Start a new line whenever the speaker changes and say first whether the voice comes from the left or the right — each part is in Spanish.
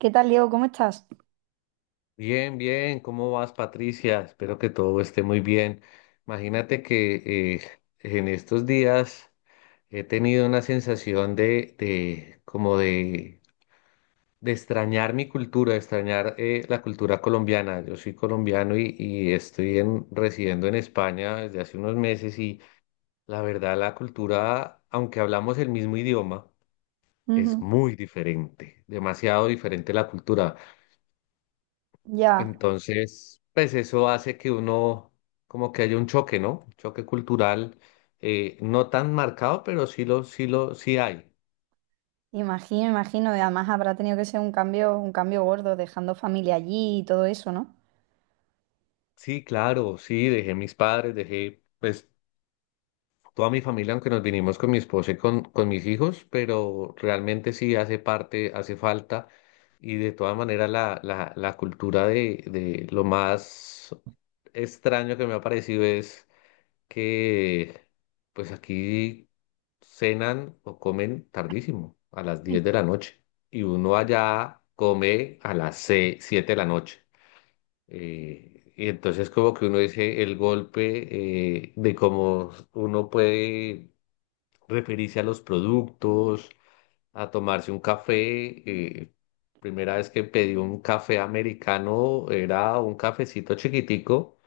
right: ¿Qué tal, Diego? ¿Cómo estás?
left: Bien, bien, ¿cómo vas, Patricia? Espero que todo esté muy bien. Imagínate que en estos días he tenido una sensación de extrañar mi cultura, de extrañar la cultura colombiana. Yo soy colombiano y estoy residiendo en España desde hace unos meses y la verdad la cultura, aunque hablamos el mismo idioma, es
right: Ujú.
left: muy diferente, demasiado diferente la cultura.
right: Ya,
left: Entonces, pues eso hace que uno, como que haya un choque, ¿no? Un choque cultural, no tan marcado, pero sí hay.
right: imagino, imagino. Y además habrá tenido que ser un cambio gordo, dejando familia allí y todo eso, ¿no?
left: Sí, claro, sí, dejé mis padres, dejé, pues, toda mi familia, aunque nos vinimos con mi esposa y con mis hijos, pero realmente sí hace parte, hace falta. Y de todas maneras, la cultura de lo más extraño que me ha parecido es que pues aquí cenan o comen tardísimo, a las 10 de la noche, y uno allá come a las 6, 7 de la noche. Y entonces como que uno dice el golpe de cómo uno puede referirse a los productos, a tomarse un café. eh, Primera vez que pedí un café americano era un cafecito chiquitico,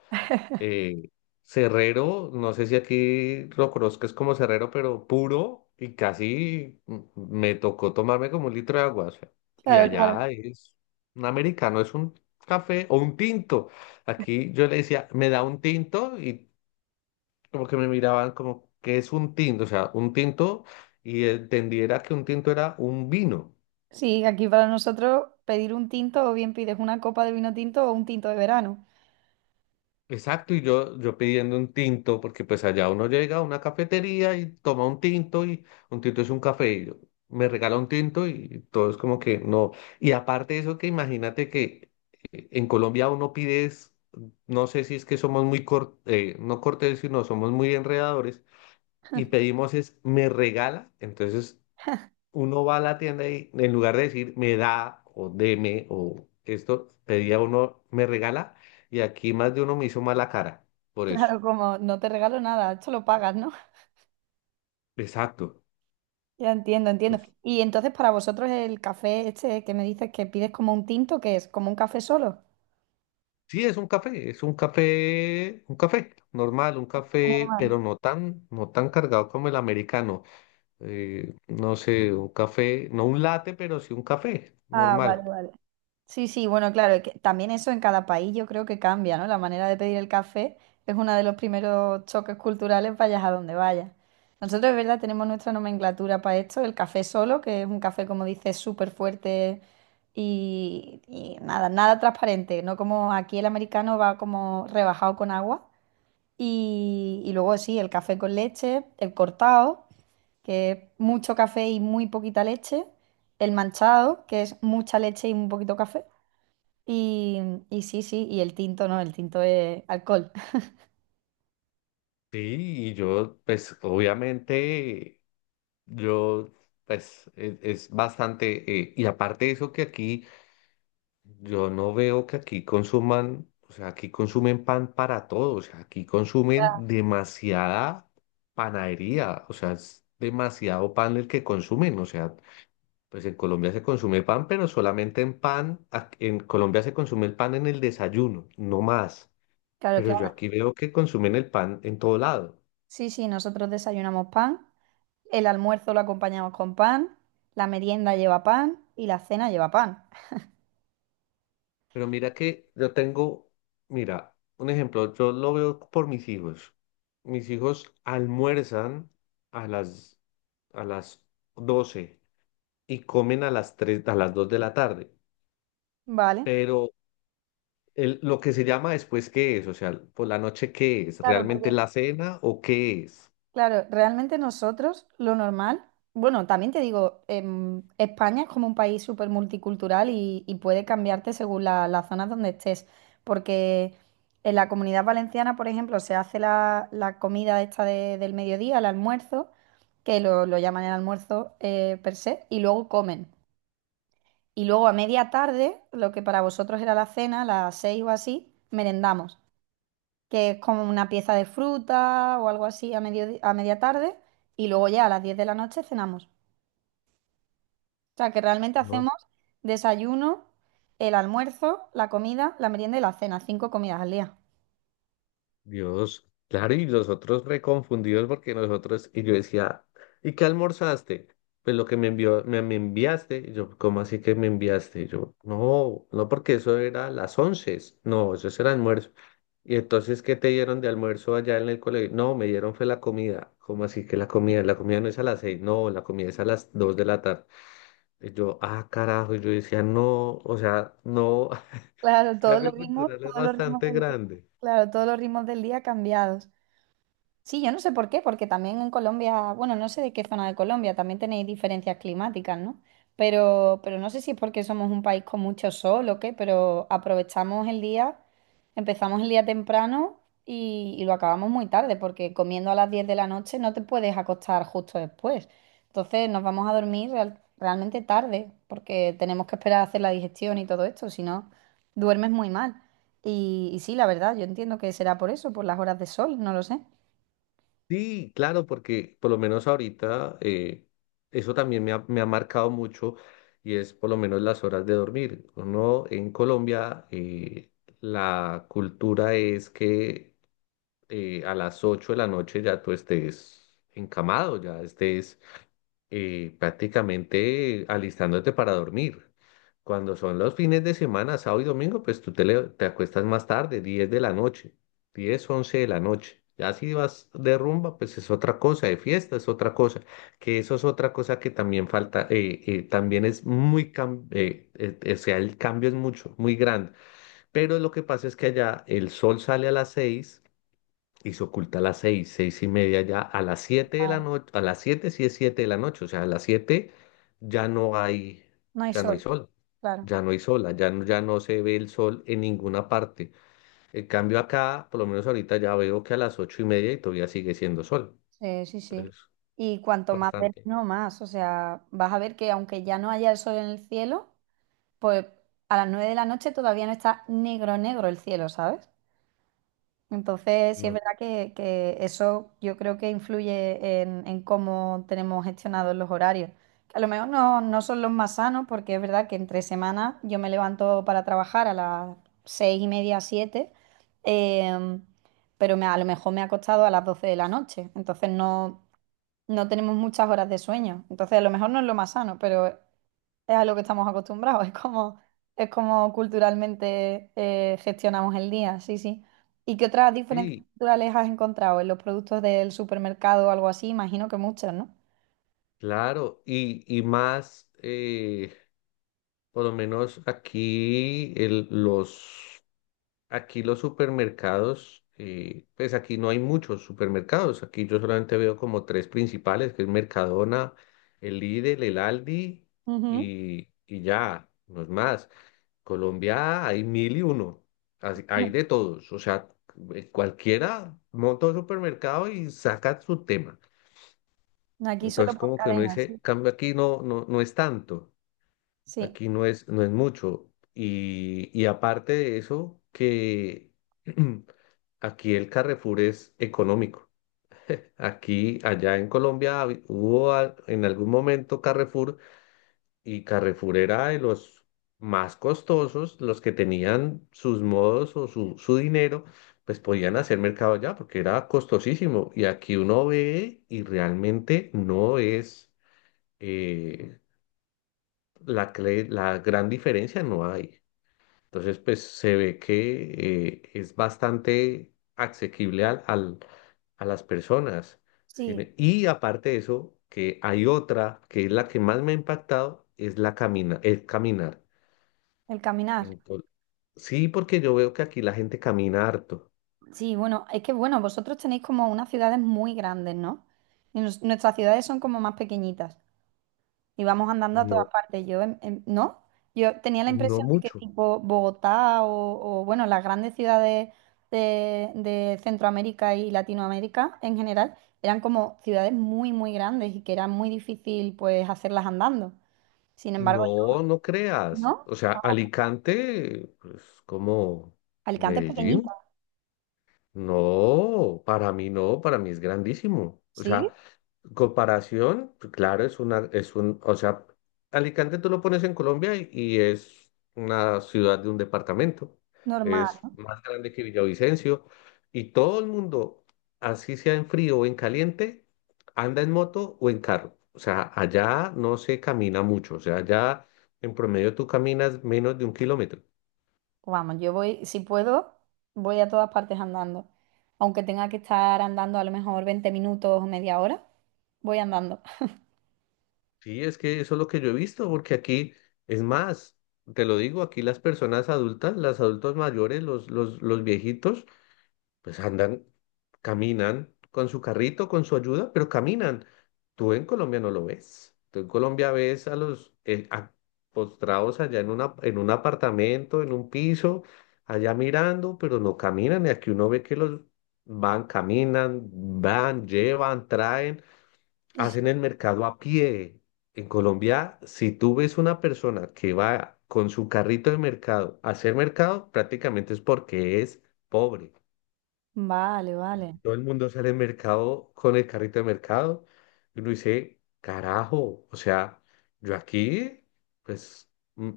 left: eh, Cerrero, no sé si aquí lo conozcas como Cerrero, pero puro y casi me tocó tomarme como un litro de agua. O sea, y
right: Claro, claro.
left: allá es un americano, es un café o un tinto. Aquí yo le decía, me da un tinto y como que me miraban como, ¿qué es un tinto? O sea, un tinto y entendiera que un tinto era un vino.
right: Sí, aquí para nosotros pedir un tinto o bien pides una copa de vino tinto o un tinto de verano.
left: Exacto, y yo pidiendo un tinto, porque pues allá uno llega a una cafetería y toma un tinto y un tinto es un café. Y yo, me regala un tinto y todo es como que no. Y aparte de eso, que imagínate que en Colombia uno pide, no sé si es que somos no cortés, sino somos muy enredadores y pedimos es, me regala. Entonces uno va a la tienda y en lugar de decir me da o deme o esto, pedía uno me regala y aquí más de uno me hizo mala cara por eso.
right: Claro, como no te regalo nada, esto lo pagas, ¿no?
left: Exacto.
right: Ya entiendo, entiendo.
left: Entonces,
right: Y entonces para vosotros el café este que me dices que pides como un tinto, ¿qué es? ¿Como un café solo?
left: sí, es un café, un café normal, un café,
right: Normal.
left: pero no tan cargado como el americano. No sé, un café, no un latte, pero sí un café
right: Ah, vale,
left: normal.
right: vale. Sí, sí, bueno, claro, que también eso en cada país yo creo que cambia, ¿no? La manera de pedir el café es uno de los primeros choques culturales, vayas a donde vayas. Nosotros, es verdad, tenemos nuestra nomenclatura para esto, el café solo, que es un café, como dices, súper fuerte y nada, nada transparente, no como aquí el americano va como rebajado con agua. Y luego sí, el café con leche, el cortado, que es mucho café y muy poquita leche, el manchado, que es mucha leche y un poquito café. Y, y sí, sí, y el tinto no, el tinto es alcohol.
left: Sí, y yo, pues obviamente yo, pues, es, bastante, y aparte de eso que aquí, yo no veo que aquí consuman, o sea, aquí consumen pan para todo, o sea, aquí consumen demasiada panadería, o sea, es demasiado pan el que consumen, o sea, pues en Colombia se consume pan, pero solamente en pan, en Colombia se consume el pan en el desayuno, no más,
right: Claro,
left: pero
right: claro.
left: yo aquí veo que consumen el pan en todo lado.
right: Sí, sí, nosotros desayunamos pan, el almuerzo lo acompañamos con pan, la merienda lleva pan y la cena lleva pan.
left: Pero mira que yo tengo, mira, un ejemplo, yo lo veo por mis hijos. Mis hijos almuerzan a las, a las 12 y comen a las 3 a las 2 de la tarde.
right: Vale.
left: Pero lo que se llama después, ¿qué es? O sea, por la noche, ¿qué es?
right: Claro,
left: ¿Realmente
right: porque
left: la cena o qué es?
right: Claro, realmente nosotros lo normal, bueno, también te digo, España es como un país súper multicultural y puede cambiarte según las zonas donde estés, porque en la Comunidad Valenciana, por ejemplo, se hace la comida esta del mediodía, el almuerzo, que lo llaman el almuerzo per se, y luego comen. Y luego a media tarde, lo que para vosotros era la cena, las 6 o así, merendamos que es como una pieza de fruta o algo así a media tarde, y luego ya a las 10 de la noche cenamos. O sea, que realmente hacemos desayuno, el almuerzo, la comida, la merienda y la cena, cinco comidas al día.
left: Dios, claro, y los otros reconfundidos porque nosotros, y yo decía, ¿y qué almorzaste? Pues lo que me envió, me enviaste, y yo, ¿cómo así que me enviaste? Y yo, no, no, porque eso era a las once, no, eso era almuerzo. Y entonces, ¿qué te dieron de almuerzo allá en el colegio? No, me dieron fue la comida. ¿Cómo así que la comida? La comida no es a las seis, no, la comida es a las dos de la tarde. Y yo, ah, carajo, y yo decía, no, o sea, no.
right: Claro,
left: El cambio cultural es
right: todos los ritmos
left: bastante
right: del día,
left: grande.
right: claro, todos los ritmos del día cambiados. Sí, yo no sé por qué, porque también en Colombia, bueno, no sé de qué zona de Colombia, también tenéis diferencias climáticas, ¿no? Pero no sé si es porque somos un país con mucho sol o qué, pero aprovechamos el día, empezamos el día temprano y lo acabamos muy tarde, porque comiendo a las 10 de la noche no te puedes acostar justo después. Entonces nos vamos a dormir realmente tarde, porque tenemos que esperar a hacer la digestión y todo esto, si no, duermes muy mal. Y sí, la verdad, yo entiendo que será por eso, por las horas de sol, no lo sé.
left: Sí, claro, porque por lo menos ahorita eso también me ha marcado mucho y es por lo menos las horas de dormir. Uno en Colombia, la cultura es que a las 8 de la noche ya tú estés encamado, ya estés prácticamente alistándote para dormir. Cuando son los fines de semana, sábado y domingo, pues tú te acuestas más tarde, 10 de la noche, 10 11 de la noche. Ya si vas de rumba, pues es otra cosa, de fiesta es otra cosa, que eso es otra cosa que también falta, también es o sea, el cambio es mucho, muy grande. Pero lo que pasa es que allá el sol sale a las 6 y se oculta a las seis, seis y media ya, a las siete de la noche, a las siete sí es siete de la noche, o sea, a las siete ya no hay,
right: No hay
left: ya no hay
right: sol,
left: sol,
right: claro.
left: ya no, ya no se ve el sol en ninguna parte. En cambio acá, por lo menos ahorita ya veo que a las ocho y media y todavía sigue siendo sol,
right: Sí, sí, sí.
left: entonces
right: Y cuanto más
left: bastante,
right: verano, más. O sea, vas a ver que aunque ya no haya el sol en el cielo, pues a las 9 de la noche todavía no está negro, negro el cielo, ¿sabes? Entonces, sí es
left: ¿no?
right: verdad que eso yo creo que influye en cómo tenemos gestionados los horarios. Que a lo mejor no, no son los más sanos, porque es verdad que entre semanas yo me levanto para trabajar a las 6:30, 7, em, pero a lo mejor me ha acostado a las 12 de la noche. Entonces no, no tenemos muchas horas de sueño. Entonces, a lo mejor no es lo más sano, pero es a lo que estamos acostumbrados, es como culturalmente gestionamos el día, sí, sí. ¿Y qué otras diferencias
left: Sí,
right: culturales has encontrado en los productos del supermercado o algo así? Imagino que muchas, ¿no?
left: claro, y más, por lo menos aquí los... Aquí los supermercados, pues aquí no hay muchos supermercados. Aquí yo solamente veo como tres principales, que es Mercadona, el Lidl, el Aldi
right: Ujú.
left: y ya, no es más. Colombia hay mil y uno, hay de todos. O sea, cualquiera monta un supermercado y saca su tema.
right: Aquí solo
left: Entonces
right: por
left: como que uno
right: cadenas, sí.
left: dice, cambio aquí no, no es tanto.
right: Sí,
left: Aquí no es, no es mucho. Y aparte de eso, que aquí el Carrefour es económico. Aquí, allá en Colombia, hubo en algún momento Carrefour y Carrefour era de los más costosos, los que tenían sus modos su dinero, pues podían hacer mercado allá porque era costosísimo. Y aquí uno ve y realmente no es eh, la gran diferencia, no hay. Entonces, pues se ve que es bastante asequible a las personas. ¿Sí?
right: sí,
left: Y aparte de eso, que hay otra que es la que más me ha impactado, es la camina, el caminar.
right: el caminar.
left: Ento- sí, porque yo veo que aquí la gente camina harto.
right: Sí, bueno, es que bueno, vosotros tenéis como unas ciudades muy grandes, ¿no? Y nuestras ciudades son como más pequeñitas. Íbamos andando a todas
left: No,
right: partes. ¿No? Yo tenía la
left: no
right: impresión de que
left: mucho.
right: tipo Bogotá o, bueno, las grandes ciudades de Centroamérica y Latinoamérica en general eran como ciudades muy, muy grandes y que era muy difícil pues hacerlas andando. Sin embargo, yo,
left: No, no creas.
right: ¿no?
left: O sea, Alicante, pues como
right: Alicante es pequeñita,
left: Medellín. No, para mí no, para mí es grandísimo. O
right: ¿sí?
left: sea, comparación, pues, claro, es una, es un, o sea, Alicante tú lo pones en Colombia y es una ciudad de un departamento,
right: Normal.
left: es más grande que Villavicencio y todo el mundo, así sea en frío o en caliente, anda en moto o en carro. O sea, allá no se camina mucho, o sea, allá en promedio tú caminas menos de un kilómetro.
right: Pues vamos, yo voy, si puedo, voy a todas partes andando. Aunque tenga que estar andando a lo mejor 20 minutos o media hora, voy andando.
left: Sí, es que eso es lo que yo he visto, porque aquí es más, te lo digo, aquí las personas adultas, los adultos mayores, los viejitos, pues andan, caminan con su carrito, con su ayuda, pero caminan. Tú en Colombia no lo ves. Tú en Colombia ves a los postrados allá en un apartamento, en un piso, allá mirando, pero no caminan. Y aquí uno ve que los van, caminan, van, llevan, traen, hacen el mercado a pie. En Colombia, si tú ves una persona que va con su carrito de mercado a hacer mercado, prácticamente es porque es pobre.
right: Vale, vale.
left: Todo el mundo sale al mercado con el carrito de mercado. Y uno dice, carajo, o sea, yo aquí, pues, mm,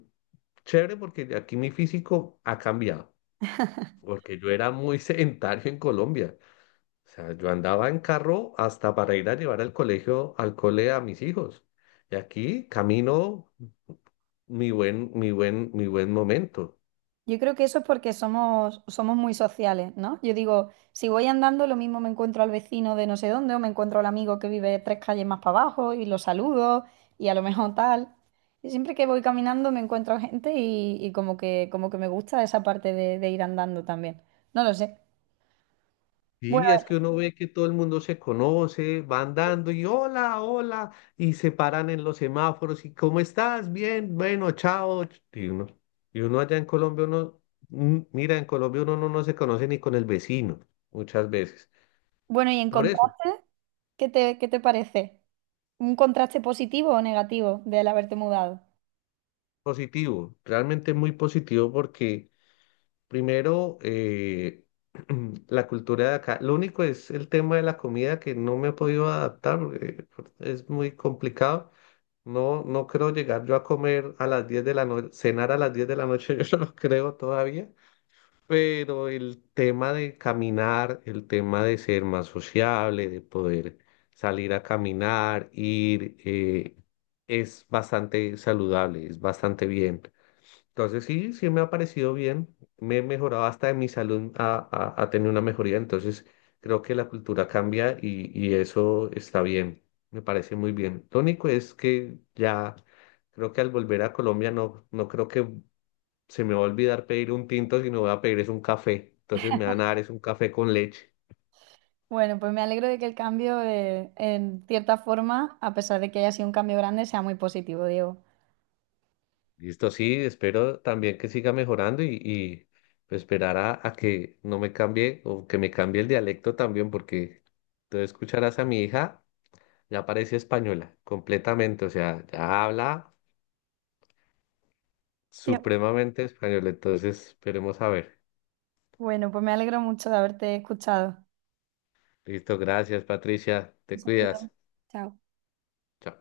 left: chévere porque aquí mi físico ha cambiado. Porque yo era muy sedentario en Colombia. O sea, yo andaba en carro hasta para ir a llevar al colegio, al cole a mis hijos. Y aquí camino mi buen momento.
right: Yo creo que eso es porque somos muy sociales, ¿no? Yo digo, si voy andando, lo mismo me encuentro al vecino de no sé dónde, o me encuentro al amigo que vive tres calles más para abajo y lo saludo, y a lo mejor tal. Y siempre que voy caminando me encuentro gente y como que me gusta esa parte de ir andando también. No lo sé.
left: Sí, es
right: Bueno,
left: que uno ve que todo el mundo se conoce, van dando y hola, hola, y se paran en los semáforos y ¿cómo estás? Bien, bueno, chao. Y uno allá en Colombia, uno, mira, en Colombia uno no, no se conoce ni con el vecino muchas veces.
right: bueno, y en
left: Por eso,
right: contraste, qué te parece? ¿Un contraste positivo o negativo del haberte mudado?
left: positivo, realmente muy positivo porque primero la cultura de acá, lo único es el tema de la comida que no me he podido adaptar porque es muy complicado. No, no creo llegar yo a comer a las 10 de la noche, cenar a las 10 de la noche, yo no lo creo todavía, pero el tema de caminar, el tema de ser más sociable, de poder salir a caminar, ir, es bastante saludable, es bastante bien. Entonces sí, sí me ha parecido bien, me he mejorado hasta en mi salud, ha tenido una mejoría, entonces creo que la cultura cambia y eso está bien, me parece muy bien. Lo único es que ya creo que al volver a Colombia no, no creo que se me va a olvidar pedir un tinto, sino voy a pedir es un café, entonces me van a dar es un café con leche.
right: Bueno, pues me alegro de que el cambio, en cierta forma, a pesar de que haya sido un cambio grande, sea muy positivo, Diego.
left: Listo, sí, espero también que siga mejorando y, pues, esperar a que no me cambie o que me cambie el dialecto también, porque tú escucharás a mi hija, ya parece española, completamente, o sea, ya habla
right: Yep.
left: supremamente español, entonces esperemos a ver.
right: Bueno, pues me alegro mucho de haberte escuchado.
left: Listo, gracias Patricia,
right: Un
left: te
right: saludo.
left: cuidas.
right: Chao.
left: Chao.